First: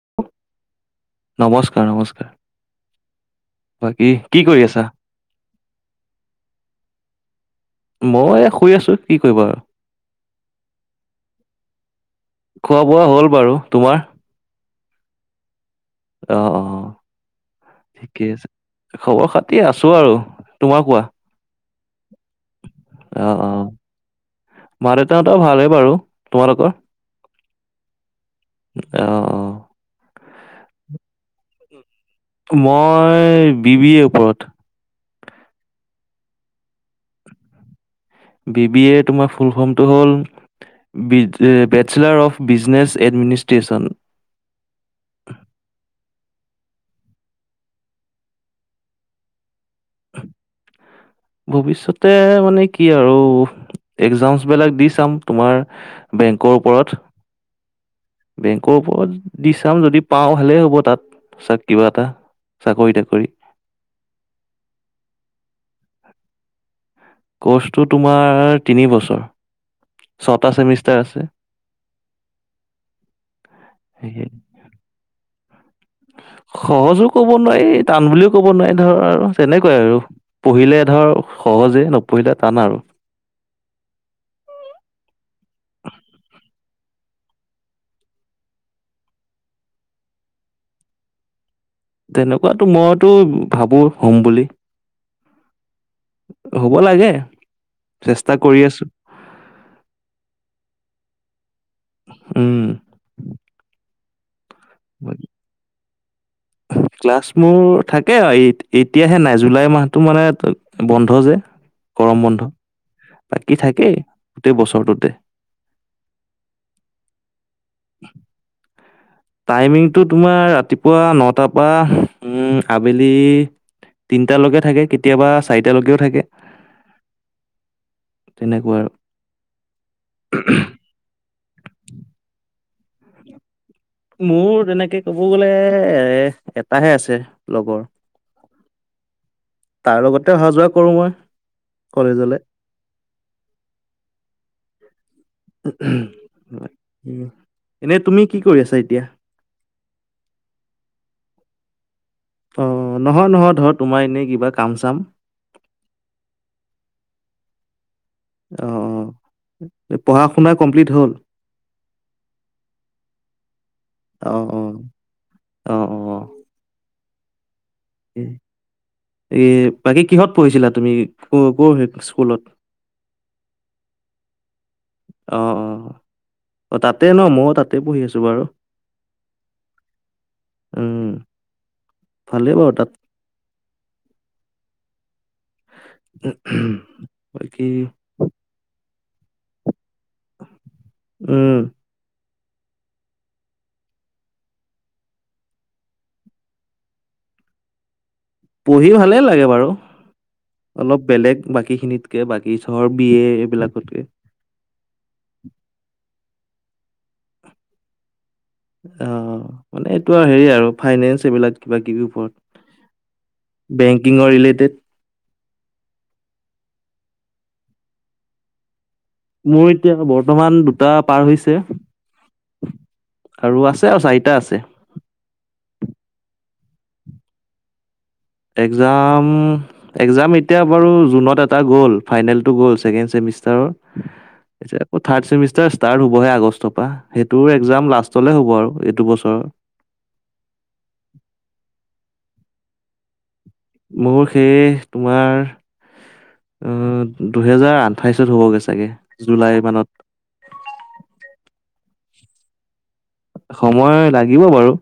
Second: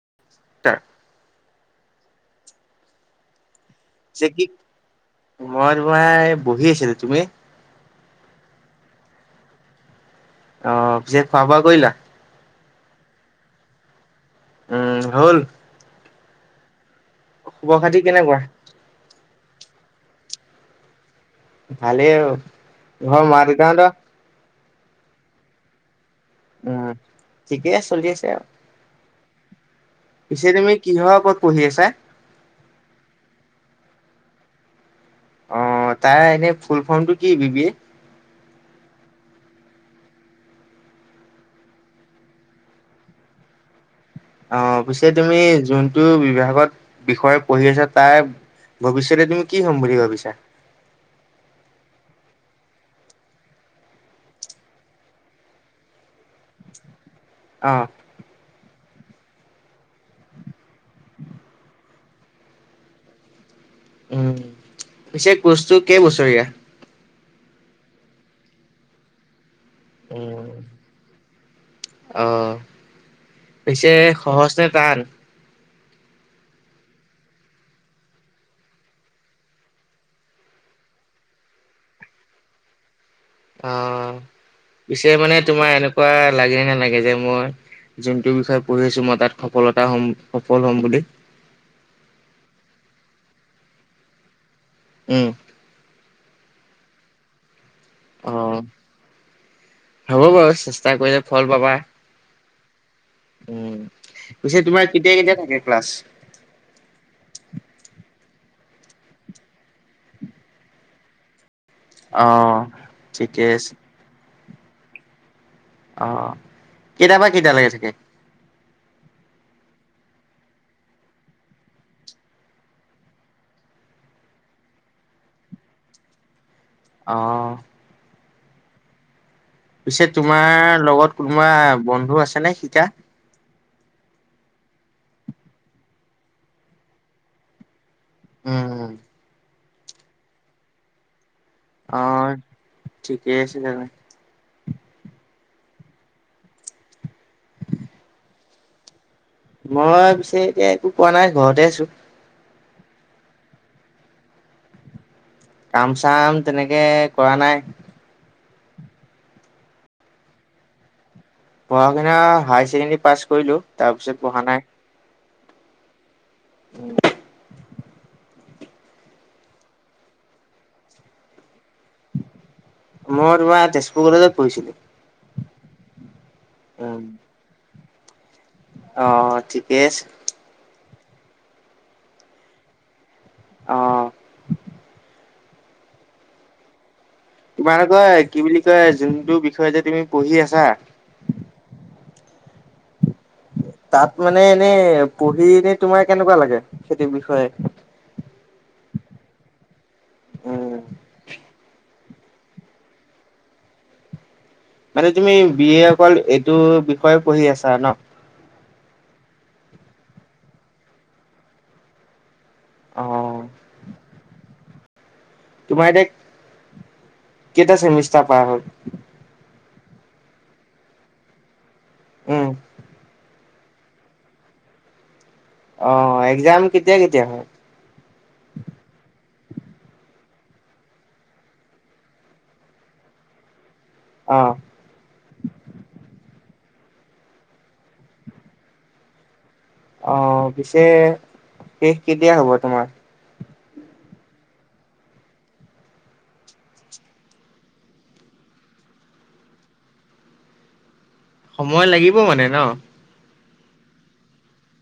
[unintelligible] নমস্কাৰ নমস্কাৰ। বাকী যে কি, কৰি আছা মই তোমাৰ বহি আছিলো, তুমি? মই শুই আছো কি কৰিব আৰু। অ, যে খোৱা - বোৱা কৰিলা? খোৱা বোৱা হ'ল বাৰু, তোমাৰ? উম হ'ল। অ অ, খবৰ খাতি ঠিকেই কেনেকুৱা আছে। খবৰ খাতি আছো আৰু, তোমাৰ কোৱা? ভালে আৰু তোমাৰ অ মা - অ দেউতাহঁতৰ? মা - দেউতাহতৰ ভালে বাৰু। তোমালোকৰ উম ঠিকেই চলি আছে আৰু। অ অ পিছে তুমি কিহৰ ওপৰত পঢ়ি আছা? তো মই বি বি এ ওপৰত। অ তাৰ এনেই ফুল ফৰ্মটো কি B B A? B B A তোমাৰ ফুল ফৰ্মটো হ'ল বিজ এ, বেচেলাৰ অফ বিজনেছ এডমিনিষ্ট্ৰেচন। অ' পিছে তুমি যোনটো বিভাগত বিষয় পঢ়ি আছা তাৰ ভৱিষ্যতে তুমি কি হ'ম বুলি ভাবিছা? ভৱিষ্যতে মানে কি আৰু এক্সামছবিলাক দি চাম তোমাৰ বেংকৰ ওপৰত। অ বেংকৰ ওপৰত দি চাম যদি পাওঁ ভালেই হ'ব তাত চাওঁ কিবা এটা। চাকৰি টাকৰি। উম, পিছে কচটো কেইবছৰীয়া? কৰ্চটো তোমাৰ তিনি বছৰ, উম ছটা ছেমিষ্টাৰ আছে। অ' পিছে সেয়ে সহজ নে টান? সহজো ক'ব নোৱাৰি টান বুলিও ক'ব নোৱাৰি ধৰ আৰু তেনেকুৱাই আৰু। পঢ়িলে ধৰ সহজে নপঢ়িলে টান আৰু। অ' পিছে মানে তোমাৰ এনেকুৱা লাগে নে নালাগে যে মই যোনটো বিষয়ে পঢ়ি আছোঁ মই তাত সফলতা হ'ম সফল হ'ম বুলি। তেনেকুৱাতো মইতো ভাবোঁ হ'ম বুলি। উম। হ'ব লাগে, অ চেষ্টা কৰি আছোঁ। হ'ব বাৰু চেষ্টা কৰিলে ফল পাবা। উম। উম, পিছে তোমাৰ কেতিয়া কেতিয়া থাকে ক্লাছ? ক্লাছ মোৰ থাকে আৰু এত-এতিয়াহে নাই জুলাই মাহটো মানে বন্ধ যে। গৰম অ বন্ধ, ঠিকে বাকী আছে থাকেই গোটেই বছৰটোতে। অ' কেইটাৰ পৰা কেইটালৈকে থাকে? টাইমিংটো তোমাৰ ৰাতিপুৱা নটাৰ পৰা উ, আবেলি তিনটালৈকে থাকে কেতিয়াবা চাৰিটালৈকেও থাকে। অ'। তেনেকুৱা আৰু। পিছে তোমাৰ লগত কোনোবা বন্ধু আছেনে শিকা? মোৰ তেনেকে ক'ব গ'লে এ, এটাহে আছে লগৰ। উম, উম। তাৰ লগতে অহা যোৱা কৰোঁ মই। কলেজলে। অ' ঠিকেই আছে তেনে। [inaudible] এনে তুমি কি কৰি আছা এতিয়া? মই পিছে এতিয়া একো কৰা নাই, ঘৰতে আছোঁ। অ' নহয় নহয়, ধৰ তোমাৰ এনেই কিবা কাম চাম? কাম চাম তেনেকে কৰা নাই। অ', অ'। পঢ়া শুনা কমপ্লিট হ'ল? পঢ়া শুনা হায়াৰ ছেকেণ্ডৰী পাছ কৰিলোঁ তাৰপিছত অ', পঢ়া নাই। অ', অ', অ'। [inaudible] এ, বাকী কিহত পঢ়িছিলা তুমি ক'ৰ ক'ৰ স্কুলত? মই তোমাৰ তেজপুৰ কলেজত পঢ়িছিলো। অ', অ'। অ' তাতে ন' মইও তাতে পঢ়ি আছোঁ বাৰু। অঁ' ঠিকেই আছে। উম' ভালেই বাৰু তাত। অঁ' উম, হুম'। তোমালোকৰ কি বুলি কয় যোনটো বিষয় এতিয়া তুমি পঢ়ি আছা- উম' তাত মানে এনেই পঢ়ি এনেই তোমাৰ কেনেকুৱা লাগে সেইটো বিষয়ে? পঢ়ি ভালে লাগে বাৰু উম অলপ বেলেগ বাকী খিনিত- বাকী ধৰ বি এ এইবিলাকতকে। মানে তুমি বি এ অকল এইটো বিষয়ে পঢ়ি আছা ন। অঁ, মানে এইটো আৰু হেৰি আৰু ফাইনেন্স এইবিলাক কিবা কিবি অ ওপৰত। বেংকিঙৰ ৰিলেটেড। তোমাৰ এতিয়া কেইটা চেমিষ্টাৰ পাৰ হ'ল? মোৰ এতিয়া বৰ্তমান দুটা পাৰ হৈছে। উম আৰু আছে আৰু চাৰিটা আছে। অঁ, এক্জাম কেতিয়া কেতিয়া হয়? এক্সাম- একজাম এতিয়া বাৰু জুনত এটা গ'ল ফাইনেলটো গ'ল ছেকেণ্মষ্টাৰৰ, - অঁ' ছে আকৌ থাৰ্ড চেমিষ্টাৰ ষ্টাৰ্ট হ'বহে আগষ্টৰ পৰা, সেইটোৰ এক্জাম লাষ্টলে হ'ব আৰু এইটো বছৰৰ। অঁ' পিছে শেষ কেতিয়া হব তোমাৰ? মোৰ শেষ তোমাৰ- অঁ, দুহেজাৰ আঠাইছত হ'বগে চাগে জুলাই মানত। সময় লাগিব মানে ন। সময় লাগিব বাৰু।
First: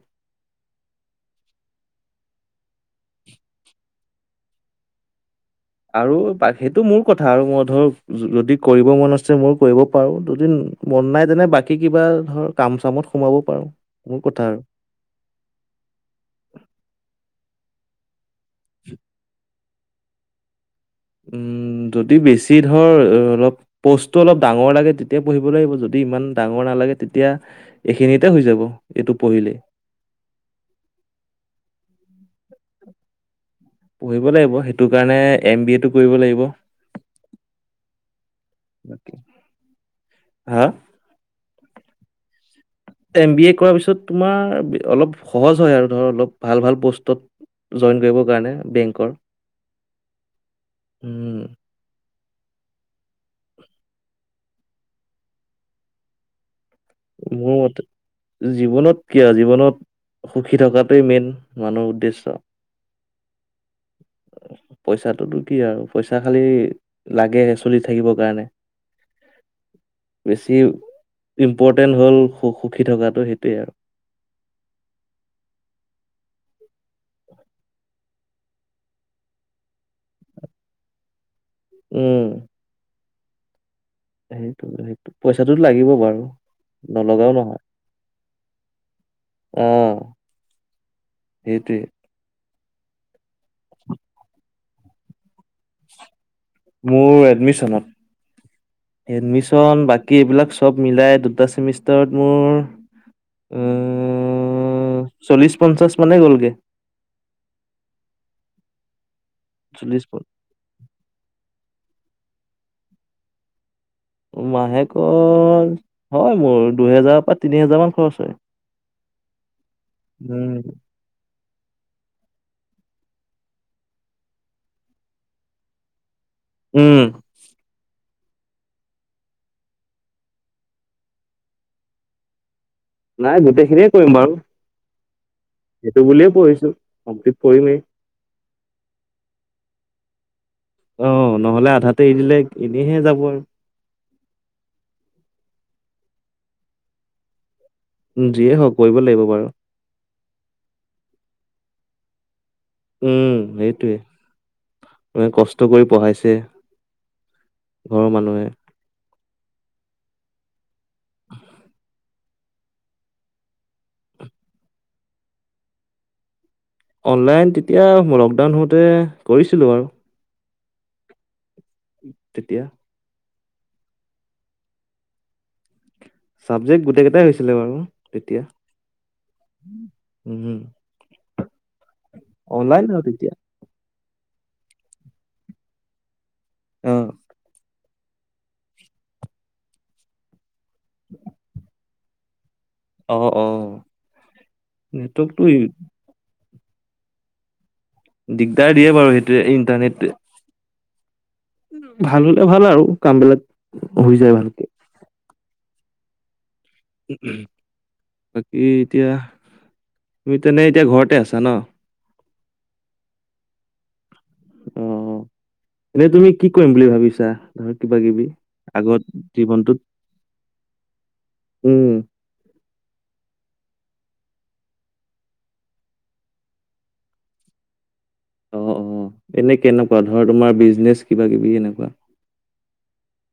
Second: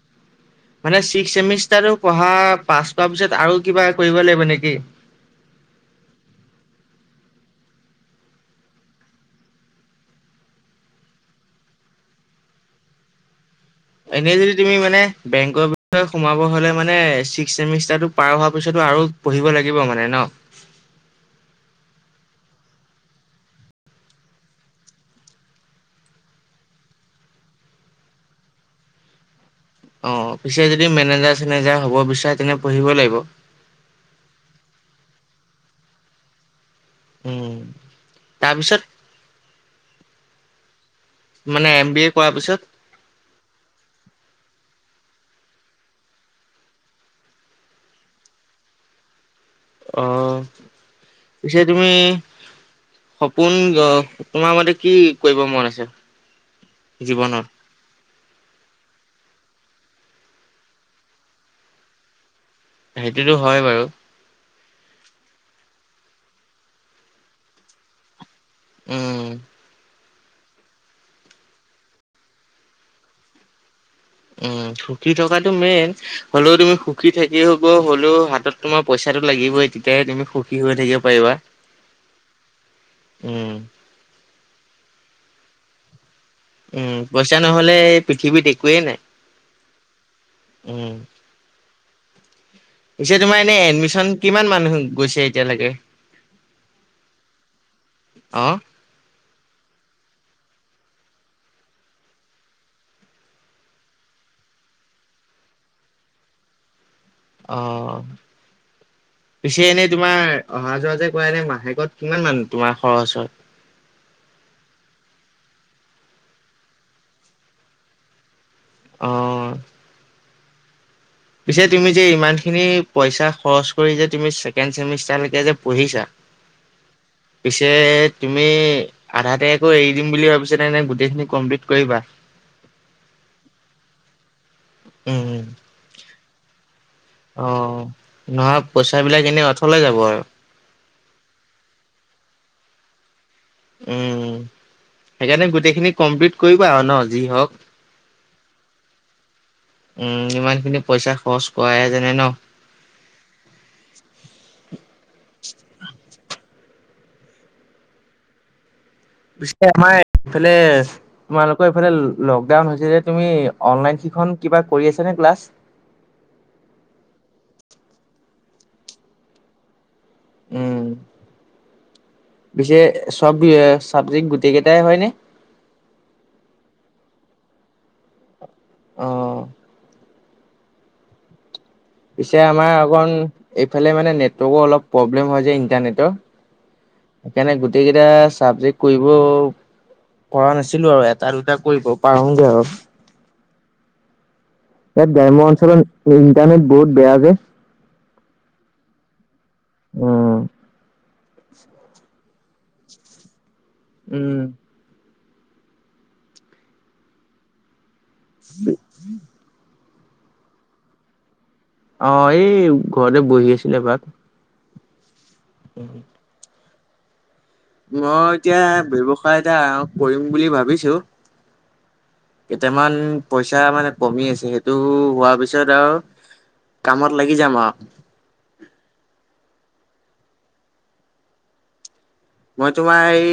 মানে ছিক্স চেমিষ্টাৰটো পঢ়া পাছ কৰা পিছত আৰু কিবা কৰিব লাগিব নেকি? আৰু পা সেইটো মোৰ কথা আৰু মই ধৰক যদি কৰিব মন আছে ময় কৰিব পাৰো, যদি- মন নাই তেনে বাকী কিবা ধৰ কাম চামত সোমাব পাৰো। এনেই যদি তুমি মানে বেংকৰ বিষয়ে সোমাব হলে মানে ছিক্স চেমিষ্টাৰটো- পাৰ হোৱা পিছতো আৰু পঢ়িব লাগিব মানে ন। উম' যদি বেছি ধৰ অলপ- প'ষ্টটো অলপ ডাঙৰ লাগে তেতিয়া পঢ়িব লাগিব, যদি ইমান ডাঙৰ নালাগে তেতিয়া- এইখিনিতে হৈ যাব, এইটো পঢ়িলেই। অঁ অঁ' পিছে যদি মেনেজাৰ চেনেজাৰ হ'ব বিচাৰে তেনে পঢ়িব লাগিব। পঢ়িব লাগিব। সেইটো কাৰণে এম বি এটো কৰিব লাগিব। উম' তাৰপিছত, - বাকি হাঁ। মানে এম বি এ কৰা পিছত- এম বি এ কৰাৰ পিছত তোমাৰ অলপ সহজ হয় আৰু ধৰ, অলপ ভাল ভাল পষ্টত- জইন কৰিবৰ কাৰণে বেংকৰ। অঁ' উম পিছে তুমি- সপোন অহ তোমাৰ মতে কি কৰিব মন আছে? জীৱনত? মও মতে- জীৱনত কিয় আও? জীৱনত সুখী থকাটোৱে মেইন মানুহৰ উদ্দেশ্য। সেইটোতো হয় বাৰু। পইচাটোতো কি আৰু পইচা খালি লাগে চলি থাকিবৰ কাৰণে। উম উম। বেছি ইম্পৰ্টেণ্ট হ'ল স সুখী থকাটো সেইটোৱেই আৰু উম সুখী থকাটো মেইন হ'লেও তুমি সুখী থাকি হ'ব হ'লেও হাতত তোমাৰ পইচাটো লাগিবই তেতিয়াহে তুমি সুখী হৈ থাকিব পাৰিবা। উম উম সেইটো সেইটো পইচাটো লাগিব বাৰু উম নলগাও পইচা নহয় নহ'লে পৃথিৱীত একোৱেই নাই উম। সেইটোৱেই। পিছে তোমাৰ এনে এডমিশন কিমান মানুহ গৈছে এতিয়ালৈকে মোৰ অ এডমিচনত এডমিশন বাকী এইবিলাক চব মিলাই দুটা চেমিষ্টাৰত মোৰ হুম চল্লিশ পঞ্চাশ মানে গ'লগে। অ পিছে এনেই চল্লিশ তোমাৰ পন- অহা যোৱা যে কৰা এনে মাহেকত কিমান মান তোমাৰ খৰচ হয়? মাহেকৰ হয় মোৰ দুহেজাৰৰ পৰা তিনি হেজাৰ মান খৰচ হয়। অঁ উম পিছে তুমি যে ইমান খিনি পইচা খৰচ কৰি যে তুমি ছেকেণ্ড চেমিষ্টাৰ লেকে যে পঢ়িছা। উম পিছে তুমি আধা আকো এৰি দিম বুলি ভাবিছা এনে গোটেইখিনি কমপ্লিট কৰিবা? নাই গোটেইখিনিয়ে কৰিম বাৰু। উম উম সেইটো বুলিয়ে পঢ়িছোঁ কমপ্লিট কৰিমেই। অ', নহয় পইচা বিলাক এনেই অথলে যাব আৰু অ নহ'লে আধাতে এৰি দিলে এনেহে যাব আৰু উম সেইকাৰণে গোটেইখিনি কমপ্লিট কৰিবা আৰু ন যি হওঁক উম যিয়ে হওঁক পঢ়িব লাগিব বাৰু উম ইমান খিনি পইচা খৰচ কৰাহে জানে ন উম সেইটোৱে মানে কষ্ট কৰি পঢ়াইছে। ঘৰৰ মানুহে। পিছে আমাৰ ইফালে তোমালোকৰ এইফালে লকডাউন হৈছে যে তুমি অনলাইন শিখন কিবা কৰি আছ নে ক্লাছ অনলাইন তেতিয়া লকডাউন হওঁতে কৰিছিলোঁ বাৰু উম তেতিয়া পিছে চব চাবজেক্ট গোটেই কেইটাই হয়নে? চাবজেক্ট গোটেই কেইটাই হৈছিলে বাৰু তেতিয়া অ'। উম হম পিছে আমাৰ অকণ এইফালে মানে নেটৱৰ্ক অলপ প্ৰব্লেম হয় যে ইন্টাৰনেটৰ। অ সেইকাৰণে গোটেই কেইটা চাবজেক্ট কৰিব পৰা নাছ আছিলো আৰু এটা দুটা কৰিব পাৰুগে আৰু অ অ ইয়াত নেটৱৰ্কটো গ্ৰাম্য অঞ্চলত ইণ্টাৰনেট বহুত বেয়া যে দিগদাৰ দিয়ে বাৰু সেইটোৱে উম। ইন্টাৰনেটোৱে ভাল হ'লে ভাল আৰু কাম বিলাক হৈ যায় উম। ভালকে। বাকী এতিয়া তুমি তেনে এতিয়া ঘৰতে আছা ন'? অ', এই ঘৰতে বহি আছিলোঁ এপাক। অ', এনেই তুমি কি কৰিম বুলি ভাবিছা? ধৰ কিবা কিবি মই এতিয়া আগত ব্যৱসায় এটা জীৱনটোত আৰম্ভ কৰিম বুলি ভাবিছোঁ। উম। কেইটামান পইচা মানে কমি আছে, সেইটো হোৱাৰ পিছত আৰু কামত লাগি যাম আৰু। অ', অ', এনে কেনেকুৱা ধৰ, তোমাৰ বিজনেচ কিবা কিবি এনেকুৱা? মই তোমাৰ এই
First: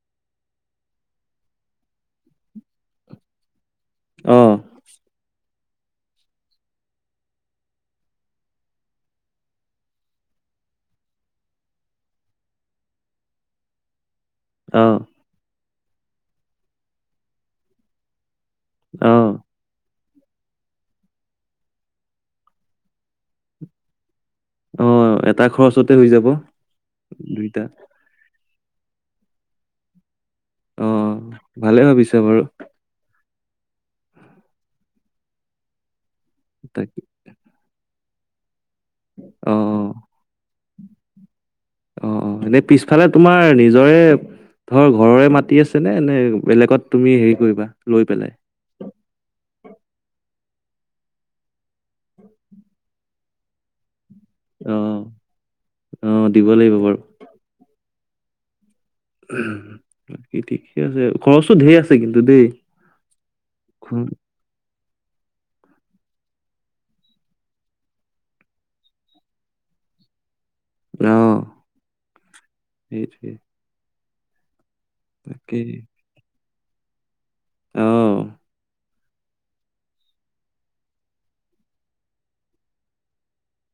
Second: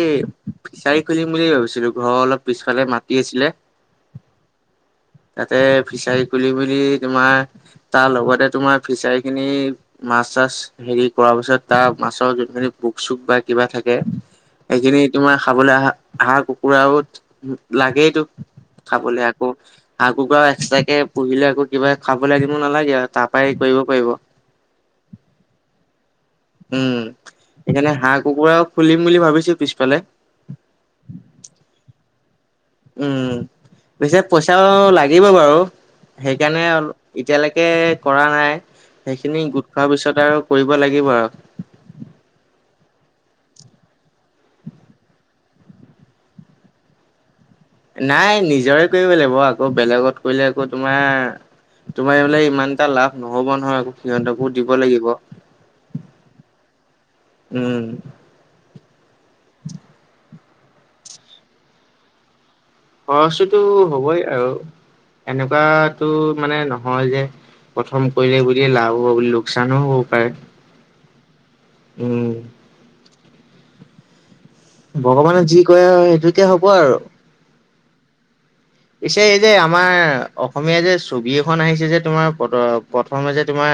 ফিচাৰী খুলিম বুলি ভাবিছিলো, ঘৰৰ অলপ পিছফালে মাতি আছিলে। অ'। তাতে ফিচাৰী খুলি বুলি তোমাৰ তাৰ লগতে তোমাৰ ফিচাৰী খিনি মাছ-চাছ হেৰি কৰাৰ পিছত তাৰ মাছৰ যোনখিনি বোক-চোক বা কিবা থাকে। অ সেইখিনি তোমাৰ খাবলৈ আহা হাঁহ কুকুৰাও লাগেইটো। অ খাবলৈ আকৌ হাঁহ, কুকুৰা এক্সট্ৰাকে পুহিলে আকৌ কিবা খাব লাগিব নালাগে আৰু তাৰ পৰাই হেৰি কৰিব পাৰিব। অ', এটা খৰচতে হৈ যাব। উম, দুইটা সেইকাৰণে হাঁহ, কুকুৰাও খুলিম বুলি ভাবিছো পিছফালে। অ', ভালে ভাবিছা বাৰু। উম, পিছে পইচাও লাগিব বাৰু সেইকাৰণে তাকে এতিয়ালৈকে কৰা নাই, সেইখিনি অ', গোট খোৱাৰ অ', পিছত আৰু কৰিব লাগিব আৰু। অ', অ', এনেই পিছফালে তোমাৰ নিজৰে ধৰ ঘৰৰে মাটি আছেনে নে, বেলেগত তুমি হেৰি কৰিবা? লৈ পেলাই নাই নিজৰে কৰিব লাগিব, আকৌ বেলেগত কৰিলে আকৌ তোমাৰ তোমাৰ এই বোলে ইমান এটা লাভ নহ'ব নহয়, আকৌ সিহঁত কো দিব অ', লাগিব, অ', দিব লাগিব বাৰু। উম। বাকী ঠিকে আছে, খৰচো ঢেৰ আছে কিন্তু দেই। খৰচটোতো হ'বই আৰু এনেকুৱো মানে নহয় যে প্ৰথম কৰিলে বুলি লাভ হ'ব বুলি, লোকচানো হ'ব পাৰে। অ', উম। সেইটোয়ে। ভগৱানে যি ক কৰে আৰু সেইটোকে হ'ব আৰু। অ'। পিছে এই যে আমাৰ অসমীয়া যে, ছবি এখন আহিছে যে তোমাৰ প্ৰথমে যে তোমাৰ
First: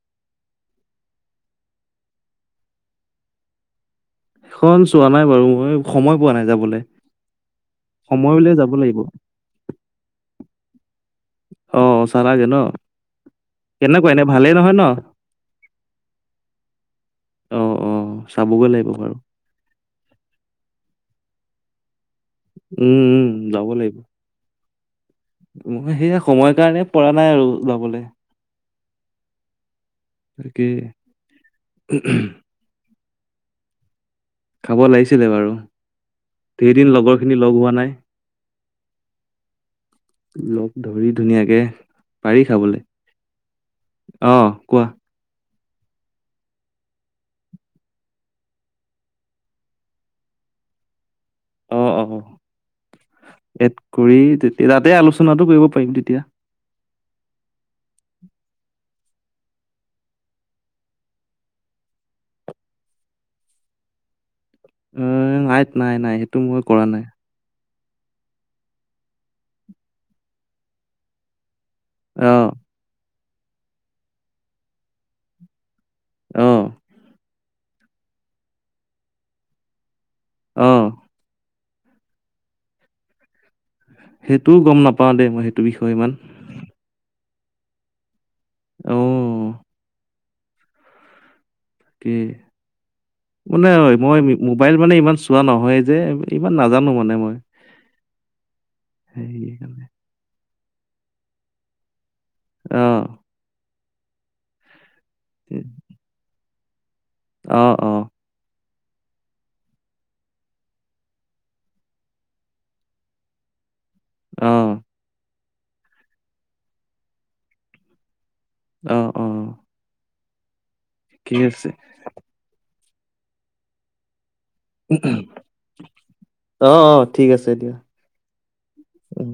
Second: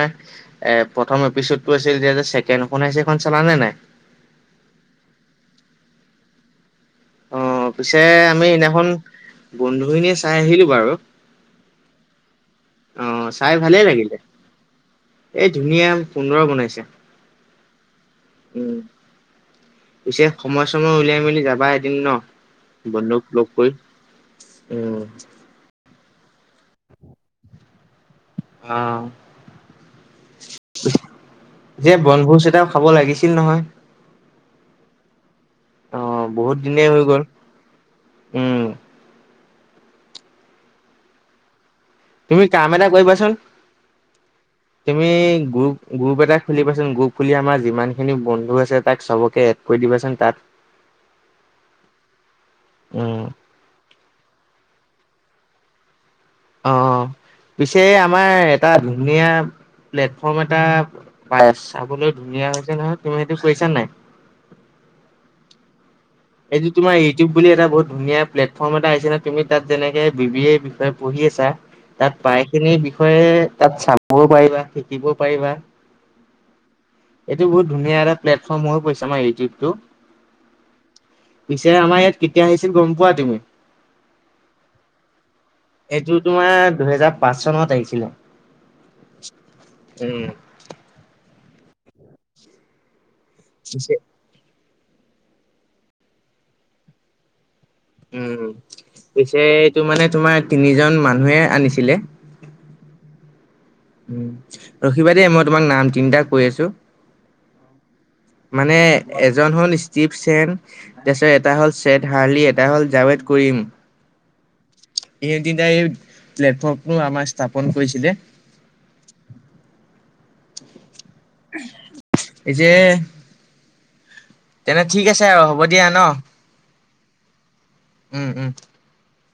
এ প্ৰথম এপিচড টো আছিল যে, ছেকেন্দ খন আহিছে সেইখন চালান নে নাই? খন চোৱা নাই বাৰু মই সময় পোৱা নাই যাবলৈ। অ', পিছে আমি সিদিনাখন বন্ধুখিনিয়ীয়ে চাই আহিলো বাৰু। অ', চালাগে ন' অ' চাই ভালে কেনেকুৱা লাগিলে এনেই ভালেই নহয় ন'? এই ধুনীয়া সুন্দৰ বনাইছে। অ', অ', চাবগৈ উম, লাগিব বাৰু। পিছে সময় সময় উলাই মেলি যাবা এদিন ন'! উম, বন্ধুক লগ উম, কৰি উম। মোৰ সেই সময়ৰ কাৰণেই পৰা নাই আৰু যাবলৈ। অ'। তাকে সে বনভোজ এটাও খাব লাগিছিল নহয়! খাব লাগিছিলে বাৰু অ' বহুত দিনেই ধেৰদিন হৈ গ'ল লগৰখিনি লগ হোৱা নাই। উম। লগ ধৰি ধুনীয়াকে। পাৰি তুমি কাম খাবলে এটা কৰিবাচোন, অ কোৱা তুমি গ। গ্ৰুপ এটা খুলিবাচোন, গ্ৰুপ খুলি আমাৰ যিমানখিনি বন্ধু আছে তাক চবকে এড কৰি দিবাচোন তাত। [inaudible] অ উম,। এড কৰি তাতে আলোচনাটো কৰিব পাৰিম তেতিয়া। অ', পিছে আমাৰ এটা ধুনীয়া। প্লেটফৰ্ম এটা বাছ চাবলৈ ধুনীয়া হৈছে নহয় তুমি সেইটো কৰিছা নাই। উম [unintelligible] নাই নাই ন। এইটো তোমাৰ। বুলি এটা বহুত ধুনীয়া প্লেটফৰ্ম এটাছে নে তুমি তাত যেনেকে বি এৰ বিষয়ে পঢ়ি আছা। তাত অ প্ৰায়খিনিৰ বিষয়ে তাত চাবও পাৰিবা শিকিবও পাৰিবা। অ',। বহু ধুনীয়া এটা প্লেটফৰ্ম হৈ পৰিছে আমাৰ ইউটিউতটো। অ'। পিছে আমাৰ ইয়াত কেতিয়া আহিছিল গম পোৱা তুমি? সেইটোও গম নাপাও দেই মই সেইটো বিষয়ে এইটো ইমান। তোমাৰ দুহেজাৰ পাঁচ চনত আহিছিলে। অ উম, এ কোনে হয়? পিছে মই। মোবাইল মানে ইমান চোৱা নহয় যে ইমান নাজানো মানে মই। উম' পিছে সেই এইটো মানে তোমাৰ তিনিজন মানুহে আনিছিলে। অ'। ৰখিবা দেই মই তোমাক নাম তিনিটা কৈ আছো। অ', অ',। মানে এজন হ'ল ষ্টিভ চেন। তাৰপিছত এটা হ'ল চছেদ হাৰ্লি, এটা হল জাৱেদ কৰিম। অ',। এই তিনিটাইয়ে এই প্লেটফৰ্ম আমাৰ স্থাপন কৰিছিলে। অ', অ',। কছে [unintelligible] এই যে। তেনে ঠিক আছে আৰু হ'ব দিয়া ন। অ', অ', ঠিক আছে দিয়া। উম উম,। উম।